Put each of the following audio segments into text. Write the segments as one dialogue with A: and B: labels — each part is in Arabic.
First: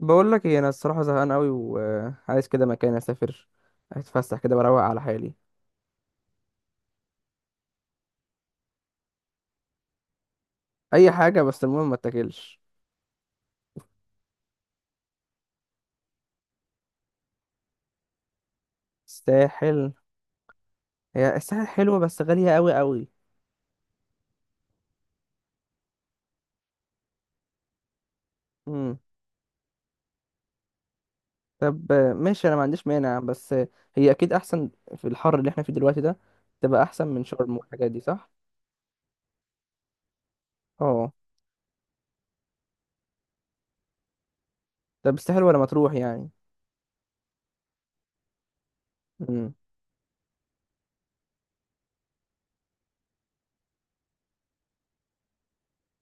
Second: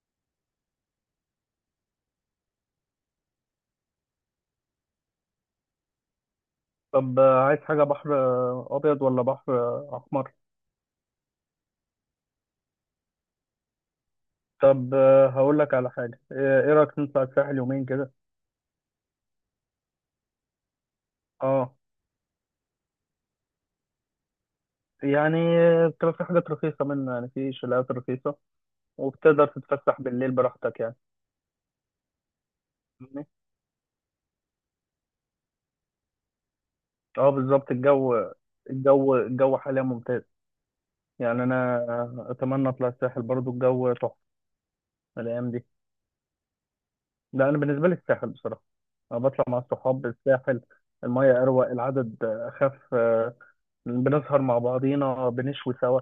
A: بقول لك ايه، انا الصراحه زهقان قوي وعايز كده مكان اسافر، اتفسح كده، بروق على حالي.
B: طب آه، عايز حاجة بحر آه، أبيض ولا بحر آه، أحمر؟
A: اي حاجه، بس المهم ما اتاكلش.
B: طب آه، هقول لك على حاجة إيه رأيك نطلع الساحل يومين كده؟
A: الساحل؟ هي الساحل
B: أه،
A: حلوه، بس غاليه قوي قوي.
B: يعني آه، بتبقى في حاجات رخيصة منه، يعني في شاليهات رخيصة،
A: امم.
B: وبتقدر تتفسح بالليل براحتك يعني.
A: طب، ماشي، انا ما عنديش مانع،
B: فاهمني؟
A: بس هي اكيد احسن. في الحر اللي احنا فيه دلوقتي ده تبقى احسن من
B: أه،
A: شرم
B: بالظبط.
A: والحاجات دي،
B: الجو
A: صح؟
B: الجو الجو حاليا ممتاز.
A: اه.
B: يعني أنا آه، أتمنى أطلع الساحل برضو، الجو تحفة
A: طب، الساحل
B: الأيام
A: ولا
B: دي.
A: مطروح يعني؟
B: لا أنا بالنسبة لي الساحل بصراحة، أنا بطلع
A: امم.
B: مع الصحاب الساحل، المية أروق، العدد أخف، بنسهر مع بعضينا، بنشوي سوا.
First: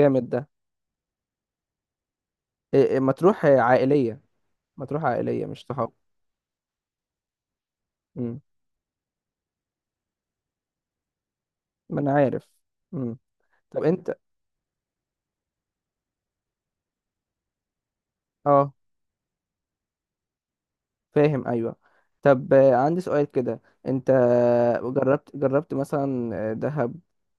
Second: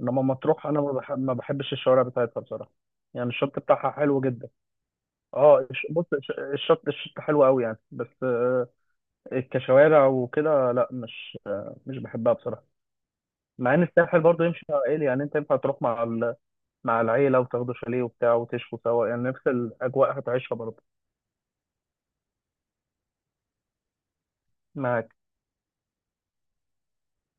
B: انما
A: ده.
B: مطروح انا ما بحبش الشوارع بتاعتها بصراحه.
A: إيه،
B: يعني
A: مطروح
B: الشط بتاعها
A: عائليه.
B: حلو جدا.
A: مطروح عائليه، مش
B: اه، الش-
A: صحاب.
B: بص الش- الشط الشط حلو قوي يعني، بس
A: امم.
B: آه، كشوارع وكده لا، مش آه، مش
A: ما انا
B: بحبها
A: عارف.
B: بصراحه.
A: امم.
B: مع
A: طب
B: ان
A: انت.
B: الساحل برضه يمشي مع عائلي، يعني انت ينفع تروح مع ال... مع العيله وتاخدوا شاليه وبتاع
A: اه.
B: وتشوا سوا، يعني نفس الاجواء هتعيشها برضه.
A: فاهم، ايوه. طب، عندي سؤال كده. انت.
B: معاك.
A: جربت مثلا دهب،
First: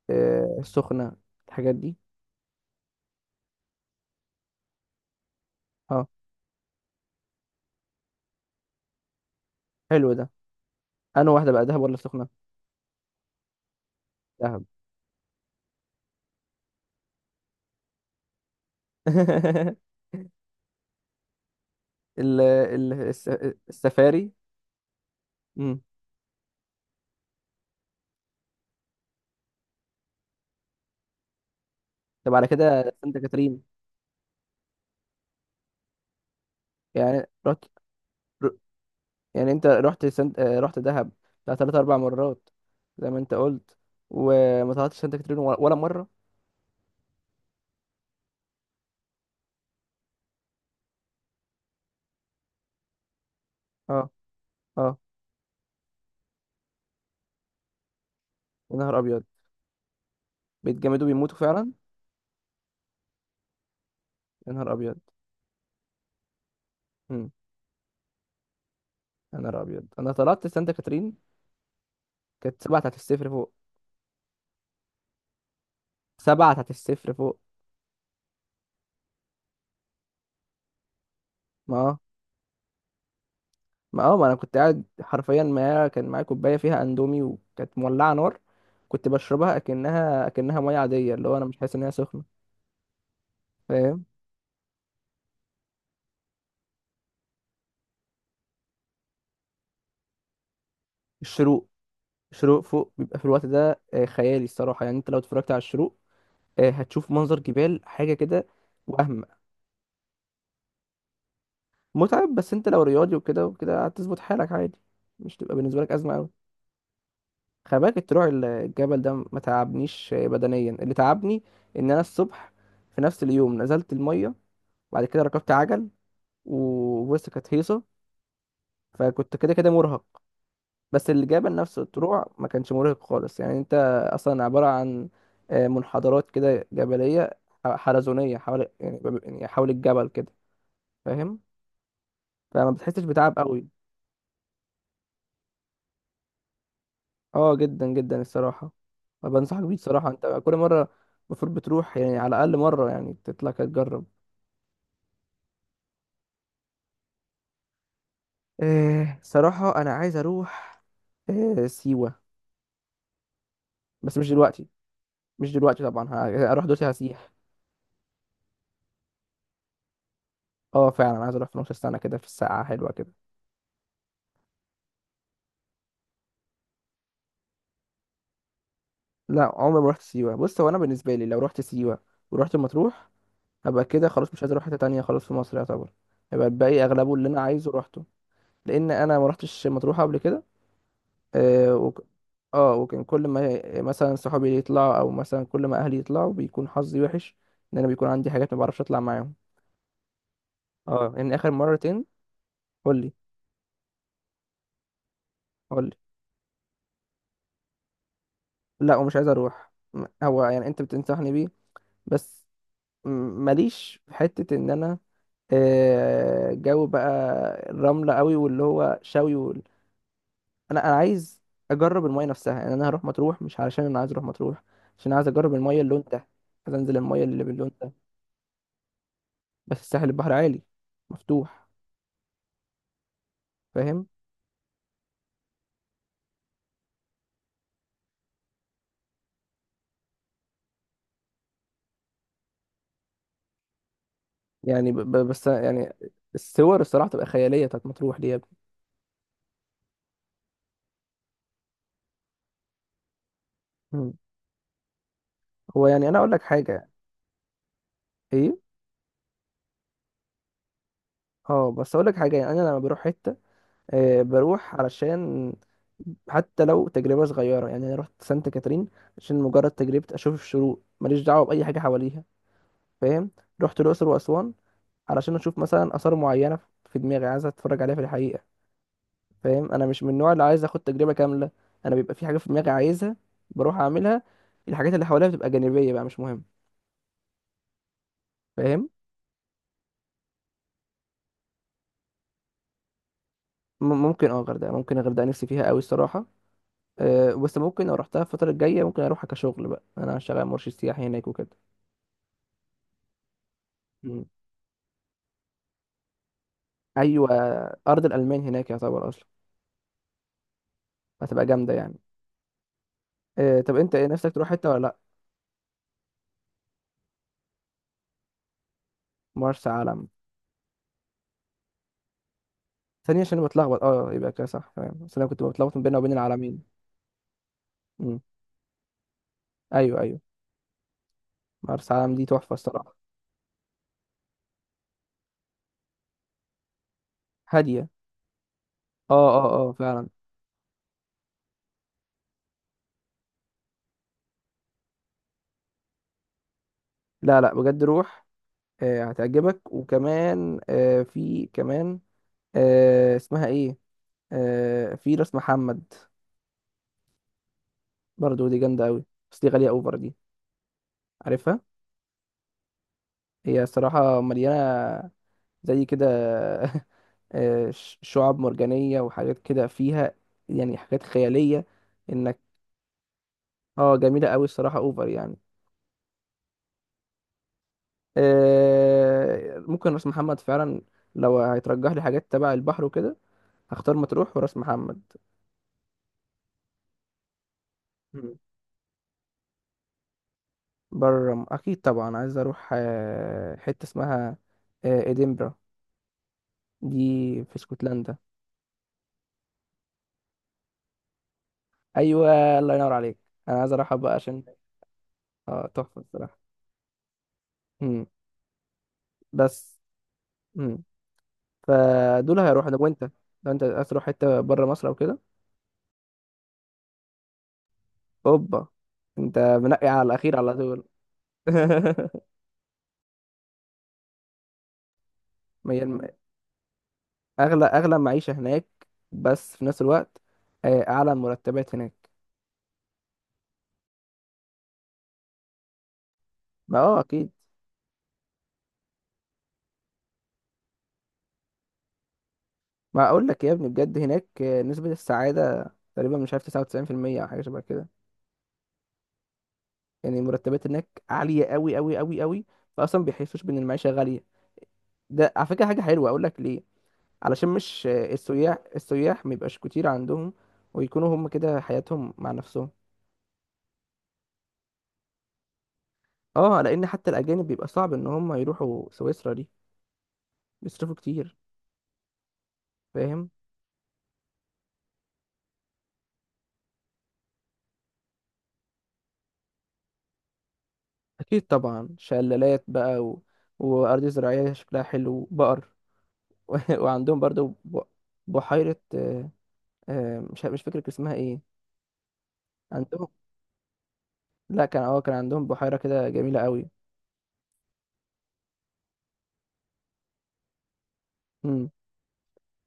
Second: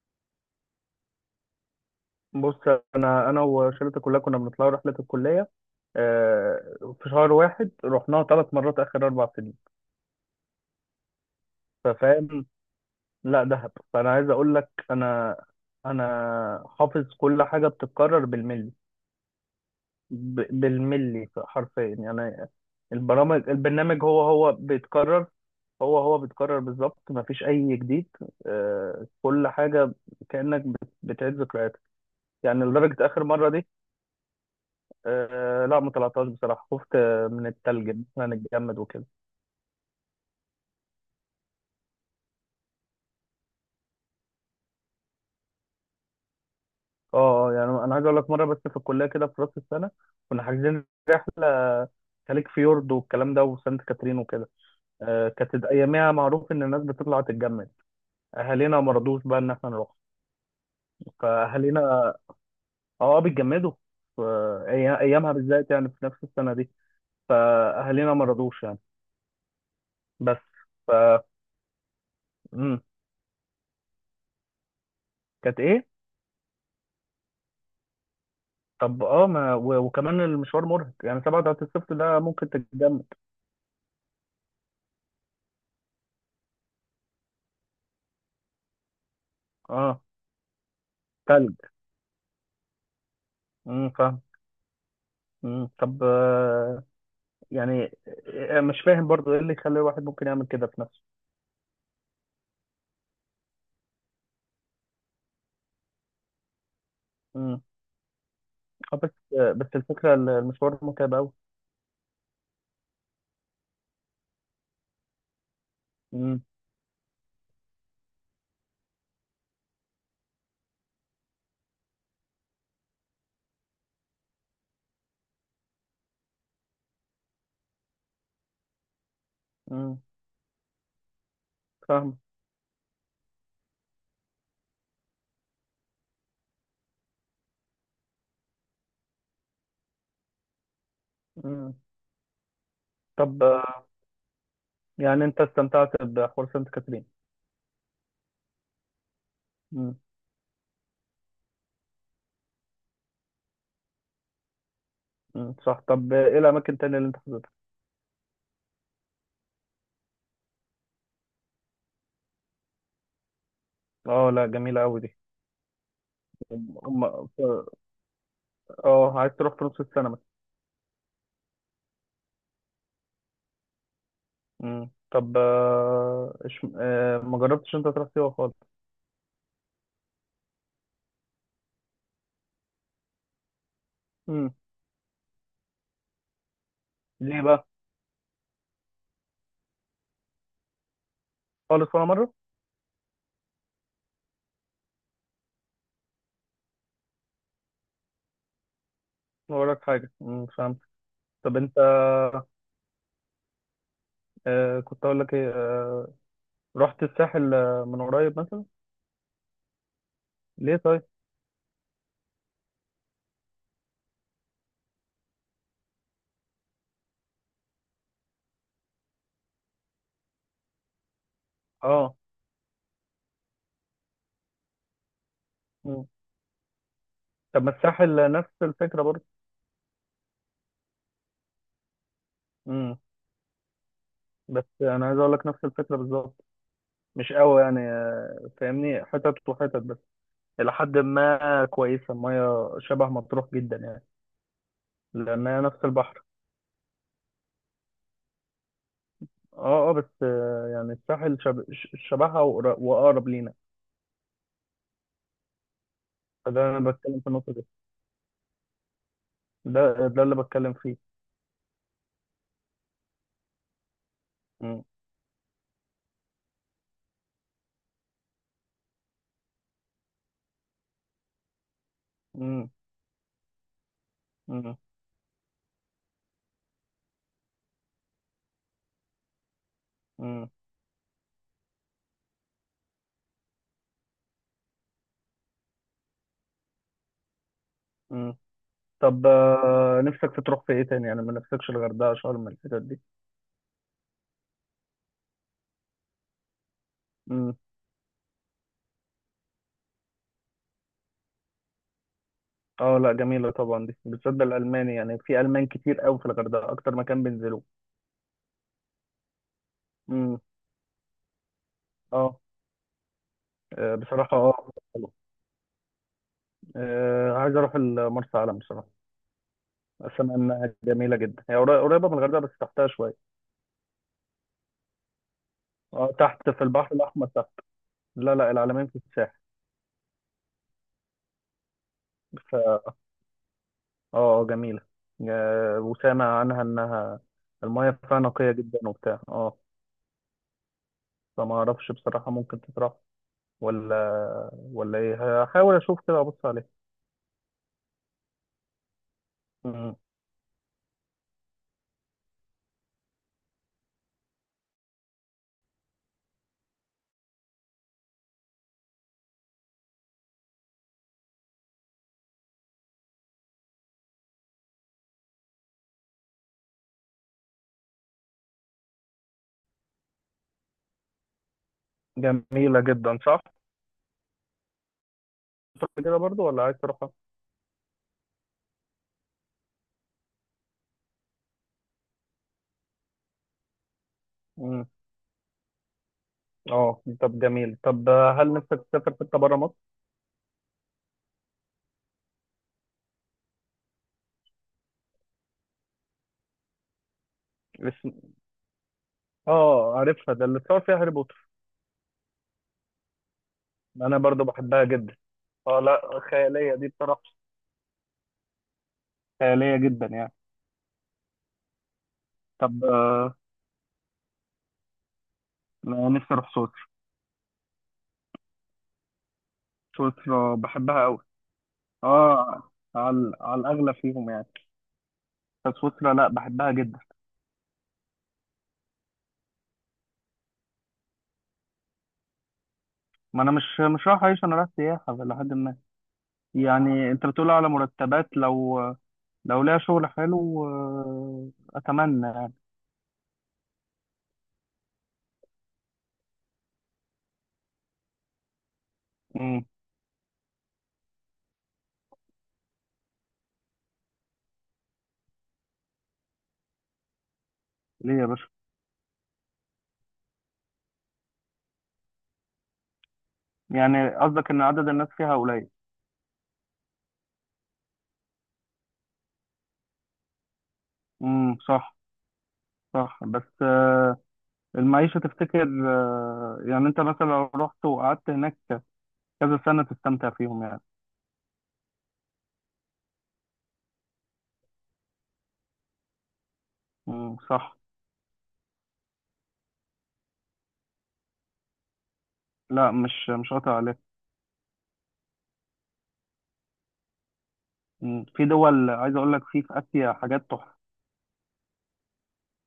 A: السخنة، الحاجات دي؟
B: بص، انا وشلتي كلها كنا بنطلع رحله الكليه،
A: اه.
B: آه، في شهر واحد رحناها 3 مرات اخر 4 سنين.
A: حلو ده. انا واحدة بقى، دهب ولا سخنة؟
B: ففاهم. لا دهب، فانا عايز اقول
A: دهب.
B: لك انا انا حافظ كل حاجه بتتكرر بالملي. بالملي حرفيا
A: ال
B: يعني.
A: ال الس-
B: البرنامج هو
A: السفاري.
B: هو بيتكرر.
A: امم.
B: هو بيتكرر بالظبط، مفيش اي جديد. آه، كل حاجه كانك بتعيد ذكرياتك.
A: طب على
B: يعني
A: كده
B: لدرجه
A: سانت
B: اخر مره دي
A: كاترين؟
B: آه، لا ما طلعتهاش بصراحه، خفت
A: يعني
B: آه، من
A: رحت،
B: التلج إن احنا
A: ر-
B: نتجمد وكده.
A: يعني انت رحت سنت... آه، رحت دهب بتاع تلات اربع مرات، زي ما انت قلت، وما طلعتش سانت كاترين ولا مرة.
B: اه اه، يعني انا عايز اقول لك مره بس في الكليه كده في راس السنه كنا حاجزين رحله خليج فيورد والكلام ده وسانت
A: اه،
B: كاترين وكده.
A: اه.
B: آه، كانت اياميها معروف ان الناس بتطلع تتجمد،
A: يا
B: اهالينا ما
A: نهار
B: رضوش
A: ابيض!
B: بقى ان احنا نروح.
A: بيتجمدوا، بيموتوا فعلا.
B: فاهالينا اه، اه بيتجمدوا. ف-
A: يا نهار
B: أي-
A: ابيض!
B: ايامها بالذات يعني في نفس السنه دي،
A: مم.
B: فاهالينا ما رضوش يعني.
A: يا نهار ابيض، انا
B: بس
A: طلعت سانتا
B: ف
A: كاترين! كانت 7
B: مم.
A: تحت الصفر فوق.
B: كانت ايه؟
A: 7 تحت الصفر فوق.
B: طب اه، ما و- وكمان المشوار مرهق، يعني 7 بتاعت
A: ما
B: الصيف
A: اه
B: ده ممكن تتجمد.
A: ما انا كنت قاعد حرفيا، معايا كان معايا كوبايه فيها اندومي، وكانت مولعه نار. كنت بشربها
B: اه،
A: اكنها ميه عاديه، اللي هو انا
B: تلج.
A: مش حاسس ان هي سخنه. فاهم؟
B: فاهم. مم. طب آه، يعني مش فاهم برضو ايه اللي يخلي الواحد ممكن يعمل كده في نفسه.
A: الشروق. الشروق فوق بيبقى في الوقت ده خيالي الصراحه، يعني انت لو اتفرجت على الشروق، هتشوف منظر
B: امم.
A: جبال حاجه كده.
B: آه، بس
A: وهم.
B: آه، بس الفكرة المشوار متعب قوي.
A: متعب، بس انت لو رياضي وكده وكده هتظبط حالك عادي. مش تبقى بالنسبه لك ازمه.
B: امم.
A: خلي بالك، الطلوع الجبل ده ما تعبنيش، بدنيا اللي تعبني ان انا الصبح في نفس اليوم نزلت الميه، بعد كده ركبت عجل، وبص كانت هيصه، فكنت كده كده
B: امم
A: مرهق. بس الجبل نفسه
B: فاهم.
A: الطلوع ما كانش مرهق خالص، يعني انت اصلا عباره عن منحدرات كده جبليه، حلزونيه حوالي، يعني يعني حول الجبل كده. فاهم؟
B: امم.
A: فما بتحسش بتعب
B: طب
A: قوي.
B: آه، يعني انت استمتعت بحوار سانت كاترين.
A: اه، جدا جدا الصراحه. بنصحك بيه
B: امم.
A: الصراحه، انت كل مره المفروض بتروح، يعني على الاقل مره، يعني تطلع كده تجرب.
B: أمم، صح. طب ايه الاماكن التانية اللي انت حضرتها؟
A: صراحة أنا عايز أروح سيوة، بس مش
B: اه لا،
A: دلوقتي.
B: جميلة قوي دي.
A: مش دلوقتي طبعا، هروح
B: أم...
A: دلوقتي
B: أم-
A: هسيح.
B: اه، عايز تروح في نص السنة مثلا.
A: اه، فعلا عايز أروح في نص السنة كده، في الساعة حلوة كده.
B: امم. طب آه، ما جربتش انت تروح سيوة خالص.
A: لا، عمري ما رحت سيوة. بص، هو أنا بالنسبة لي لو رحت سيوة ورحت مطروح، هبقى كده خلاص، مش
B: امم.
A: عايز أروح حتة تانية خلاص في مصر يعتبر. هيبقى الباقي أغلبه اللي أنا
B: ليه بقى؟
A: عايزه روحته. لأن أنا ما رحتش مطروح قبل كده. آه
B: خالص
A: وك...
B: ولا مرة؟
A: اه، وكان كل ما مثلا صحابي يطلعوا، أو مثلا كل ما أهلي يطلعوا، بيكون حظي وحش. إن أنا بيكون عندي حاجات ما بعرفش أطلع معاهم.
B: ما وراك حاجة. فهمت.
A: اه، يعني آخر
B: طب انت
A: مرتين. قول لي.
B: آه، كنت اقول لك ايه،
A: قول لي.
B: آه، رحت الساحل آه، من قريب مثلا؟
A: لا، ومش عايز اروح. هو يعني
B: ليه
A: انت
B: طيب؟
A: بتنصحني بيه؟ بس. م- ماليش في حتة ان انا جو بقى الرملة قوي، واللي هو شوي انا عايز اجرب
B: اه.
A: المايه نفسها، يعني انا هروح مطروح مش علشان انا عايز اروح مطروح، عشان عايز اجرب المايه اللون
B: مم.
A: ده، عايز انزل المايه اللي
B: طب
A: باللون
B: ما
A: ده.
B: الساحل نفس الفكره برضه.
A: بس الساحل البحر عالي، مفتوح.
B: امم.
A: فاهم؟
B: بس انا عايز اقول لك نفس الفكره بالظبط. مش قوي يعني آه، فاهمني، حتت وحتت بس الى حد ما كويسه، الميه شبه مطروح جدا يعني،
A: يعني بس
B: لانها نفس
A: يعني.
B: البحر.
A: الصور الصراحة تبقى خيالية بتاعت مطروح دي يا ابني.
B: اه اه، بس آه، يعني الساحل شبهها، واقرب لينا.
A: مم. هو يعني انا اقول لك
B: فده
A: حاجة.
B: انا بتكلم في النقطه دي.
A: ايه؟
B: ده اللي بتكلم فيه.
A: اه، بس اقول لك حاجة، يعني انا لما بروح حتة بروح
B: امم.
A: علشان حتى لو تجربة صغيرة. يعني أنا رحت سانت كاترين عشان مجرد تجربة، أشوف الشروق، ماليش دعوة بأي حاجة حواليها. فاهم؟ رحت الأقصر وأسوان
B: امم.
A: علشان أشوف مثلا آثار معينة في دماغي عايز أتفرج عليها في الحقيقة. فاهم؟ أنا مش من النوع اللي عايز أخد تجربة كاملة، أنا بيبقى في حاجة في دماغي عايزها، بروح أعملها. الحاجات اللي حواليها بتبقى جانبية بقى، مش مهم.
B: امم.
A: فاهم؟
B: طب آه، نفسك في تروح في ايه تاني؟ يعني ما نفسكش الغردقه، شرم، الحتت دي؟
A: ممكن، اه، غردقة، ممكن الغردقة نفسي فيها قوي الصراحة. أه،
B: امم.
A: بس ممكن لو رحتها الفترة الجاية ممكن أروحها كشغل، بقى أنا شغال مرشد سياحي هناك وكده.
B: اه لا جميله طبعا دي بالذات الالماني، يعني في المان كتير قوي في الغردقه، اكتر مكان
A: ايوه،
B: بينزلوه.
A: ارض الالمان هناك يعتبر اصلا،
B: امم.
A: هتبقى جامده يعني.
B: اه.
A: إيه، طب انت
B: آه،
A: ايه نفسك
B: بصراحه
A: تروح حته
B: اه
A: ولا لا؟
B: حلو. آه، عايز اروح مرسى علم بصراحه.
A: مرسى علم؟
B: اسمع انها جميله جدا، هي قريبه من الغردقه بس تحتها شويه.
A: ثانيه، عشان أنا بتلخبط. اه، يبقى كده صح تمام، بس انا كنت بتلخبط بيننا وبين
B: اه، تحت في
A: العالمين.
B: البحر الاحمر تحت.
A: امم.
B: لا لا، العلمين في الساحل.
A: ايوه، ايوه، مرسى علم دي تحفه الصراحه.
B: اه، آه، جميله. آه، وسامع عنها انها
A: هاديه.
B: المايه فيها نقيه جدا وبتاع،
A: اه،
B: اه.
A: اه، اه، فعلا.
B: فما اعرفش بصراحه ممكن تتراح ولا ايه. هحاول اشوف كده ابص عليه.
A: لا، لا، بجد روح. هتعجبك،
B: مم.
A: وكمان في كمان، اسمها ايه؟ في راس محمد، برضو دي جامده قوي. بس دي غاليه اوفر دي. عارفها؟ هي الصراحه مليانه، زي كده. شعاب مرجانية وحاجات كده فيها، يعني حاجات خيالية. انك.
B: جميلة جدا شهر
A: اه، جميلة قوي الصراحة، اوفر يعني.
B: كده برضو، ولا عايز تروحها؟
A: ممكن راس محمد فعلا، لو هيترجح لي حاجات تبع البحر وكده، هختار مطروح وراس
B: مم.
A: محمد.
B: اه طب جميل. طب
A: مم.
B: هل نفسك تسافر حتة بره مصر؟
A: بره، اكيد طبعا، عايز اروح حتة اسمها ادنبرا، دي في
B: اسم.
A: اسكتلندا.
B: اه عارفها، ده اللي اتصور فيها هاري بوتر.
A: ايوه، الله ينور عليك. انا عايز اروحها بقى
B: انا
A: عشان
B: برضو بحبها جدا.
A: اه،
B: اه
A: تحفة
B: لا
A: الصراحة.
B: خيالية دي بصراحة.
A: مم.
B: خيالية
A: بس.
B: جدا يعني.
A: مم. فدول هيروحوا،
B: طب
A: لو انت
B: آه،
A: لو انت عايز تروح حته بره مصر او كده.
B: أنا نفسي اروح سويسرا.
A: اوبا! انت منقي على الاخير على
B: سويسرا
A: طول.
B: بحبها قوي. اه، على على الاغلى فيهم يعني.
A: ما
B: بس
A: هي- الم-
B: سويسرا لا، بحبها جدا.
A: اغلى معيشه هناك، بس في نفس الوقت اعلى المرتبات هناك.
B: ما انا مش رايح اعيش، انا رايح سياحة لحد.
A: ما
B: يعني انت
A: اكيد.
B: بتقول على مرتبات، لو ليها شغل حلو آه، اتمنى يعني.
A: ما اقول لك يا ابني، بجد هناك نسبه السعاده تقريبا، مش عارف، 99% او حاجه شبه كده.
B: امم.
A: يعني المرتبات هناك عاليه قوي قوي قوي قوي، فاصلا بيحسوش بان المعيشه غاليه. ده على فكره حاجه حلوه، اقول لك ليه؟ علشان مش
B: ليه يا باشا؟
A: السياح ميبقاش كتير عندهم، ويكونوا هم كده حياتهم مع نفسهم.
B: يعني قصدك ان عدد الناس فيها قليل؟
A: اه، لان حتى الاجانب بيبقى صعب ان هم يروحوا سويسرا دي، بيصرفوا كتير.
B: صح. صح،
A: فاهم؟
B: بس آه، المعيشة تفتكر آه، يعني انت مثلا لو رحت وقعدت هناك كذا سنة تستمتع فيهم يعني؟
A: اكيد طبعا، شلالات بقى وارض زراعيه شكلها حلو، بقر. وعندهم برضو
B: صح.
A: بحيره، مش فاكر كان اسمها ايه.
B: لا
A: عندهم،
B: مش قاطع عليك.
A: لا، كان عندهم بحيره كده جميله قوي.
B: مم. في دول عايز اقول لك، في في اسيا حاجات تحفة.
A: امم.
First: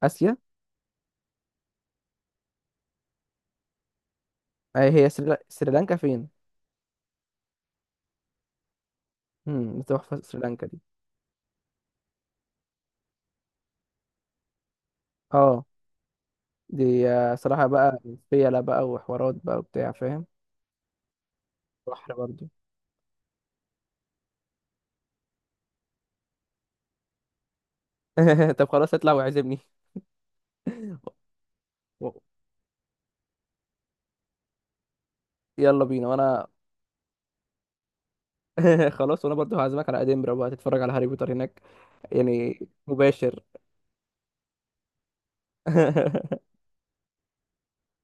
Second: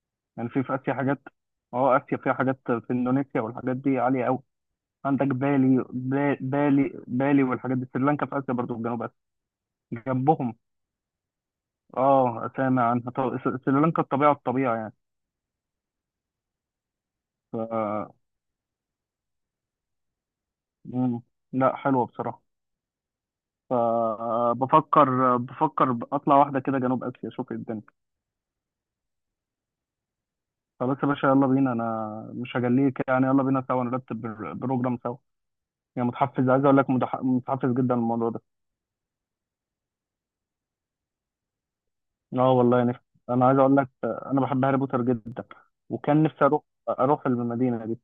A: اسيا؟
B: يعني في في اسيا حاجات. اه، اسيا فيها حاجات، في اندونيسيا والحاجات دي عالية قوي.
A: هي
B: عندك بالي،
A: سريلانكا فين؟
B: بالي بالي والحاجات دي، سريلانكا في اسيا برضو، في جنوب اسيا
A: امم، تحفه
B: جنبهم.
A: سريلانكا دي.
B: اه، سامع عنها. طب سريلانكا الطبيعه الطبيعه يعني.
A: اه، دي صراحة بقى
B: ف
A: فيلا بقى، وحوارات بقى وبتاع، فاهم؟
B: مم. لا حلوه
A: بحر
B: بصراحه.
A: برضو.
B: فبفكر، بفكر، بفكر اطلع واحده كده جنوب اسيا اشوف إيه الدنيا.
A: طب خلاص، اطلع وعزمني.
B: خلاص يا باشا يلا بينا، انا
A: و-
B: مش هجليك يعني. يلا بينا سوا نرتب بروجرام سوا.
A: يلا بينا،
B: يعني
A: وانا.
B: متحفز، عايز اقول لك متحفز جدا للموضوع ده.
A: خلاص، وانا برضو هعزمك على ادنبرا بقى تتفرج على هاري بوتر هناك،
B: اه
A: يعني،
B: والله نفسي.
A: مباشر.
B: انا عايز اقول لك انا بحب هاري بوتر جدا، وكان نفسي اروح، اروح المدينه دي.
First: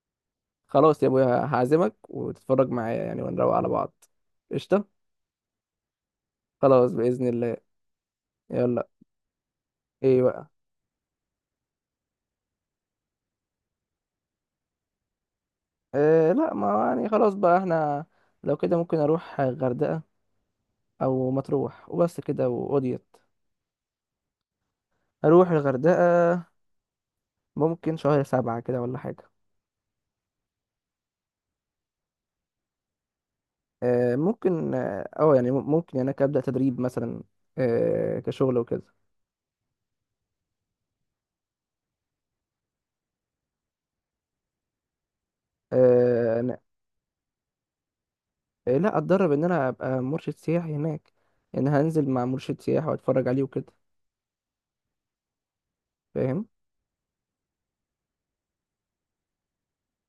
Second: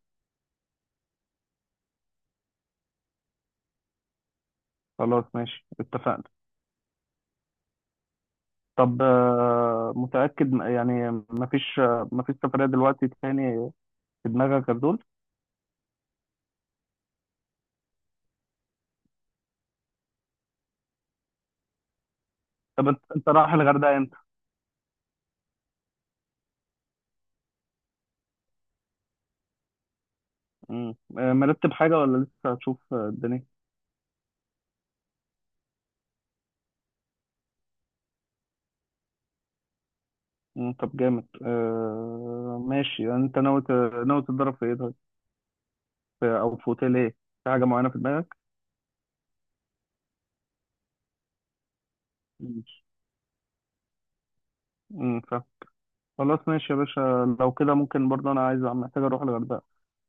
A: خلاص يا ابويا هعزمك، وتتفرج معايا يعني ونروق على بعض. قشطة.
B: خلاص ماشي اتفقنا.
A: خلاص بإذن الله. يلا.
B: طب آه،
A: ايه بقى؟
B: متأكد يعني مفيش آه، مفيش سفرية دلوقتي تاني في دماغك غير دول؟
A: إيه، لا ما يعني، خلاص بقى احنا لو كده ممكن اروح غردقة او مطروح، وبس كده
B: طب انت،
A: وقضيت.
B: انت رايح الغردقة امتى؟
A: اروح الغردقة ممكن شهر سبعة كده ولا حاجة.
B: مم. آه، مرتب حاجة ولا لسه هتشوف آه، الدنيا؟
A: ممكن، يعني، ممكن يعني أنا أبدأ تدريب مثلا، كشغل وكده.
B: مم، طب جامد. آه، ماشي، يعني انت ناوي ناوي تتدرب في ايه طيب؟ او
A: أنا.
B: في اوتيل ايه؟ في حاجة معينة في دماغك؟
A: لا، أتدرب إن أنا أبقى مرشد سياحي هناك، إن هنزل مع مرشد
B: ماشي.
A: سياحي وأتفرج عليه وكده.
B: مم، فاهم. خلاص
A: فاهم.
B: ماشي يا باشا، لو كده ممكن برضه انا عايز، محتاج اروح الغردقة،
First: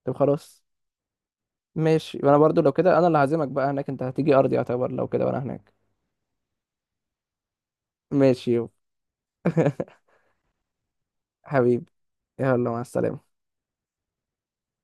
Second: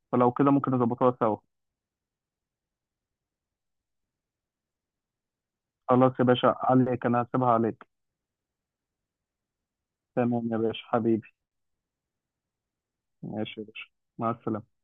A: طب
B: فلو كده
A: خلاص.
B: ممكن نظبطوها سوا.
A: ماشي، وأنا برضو لو كده أنا اللي هعزمك بقى هناك، أنت هتيجي أرضي يعتبر لو كده وأنا هناك.
B: خلاص يا باشا، عليك، انا هسيبها عليك.
A: ماشي يو.
B: تمام يا باشا حبيبي.
A: حبيبي. يلا، مع السلامة.
B: ماشي يا باشا، مع السلامة.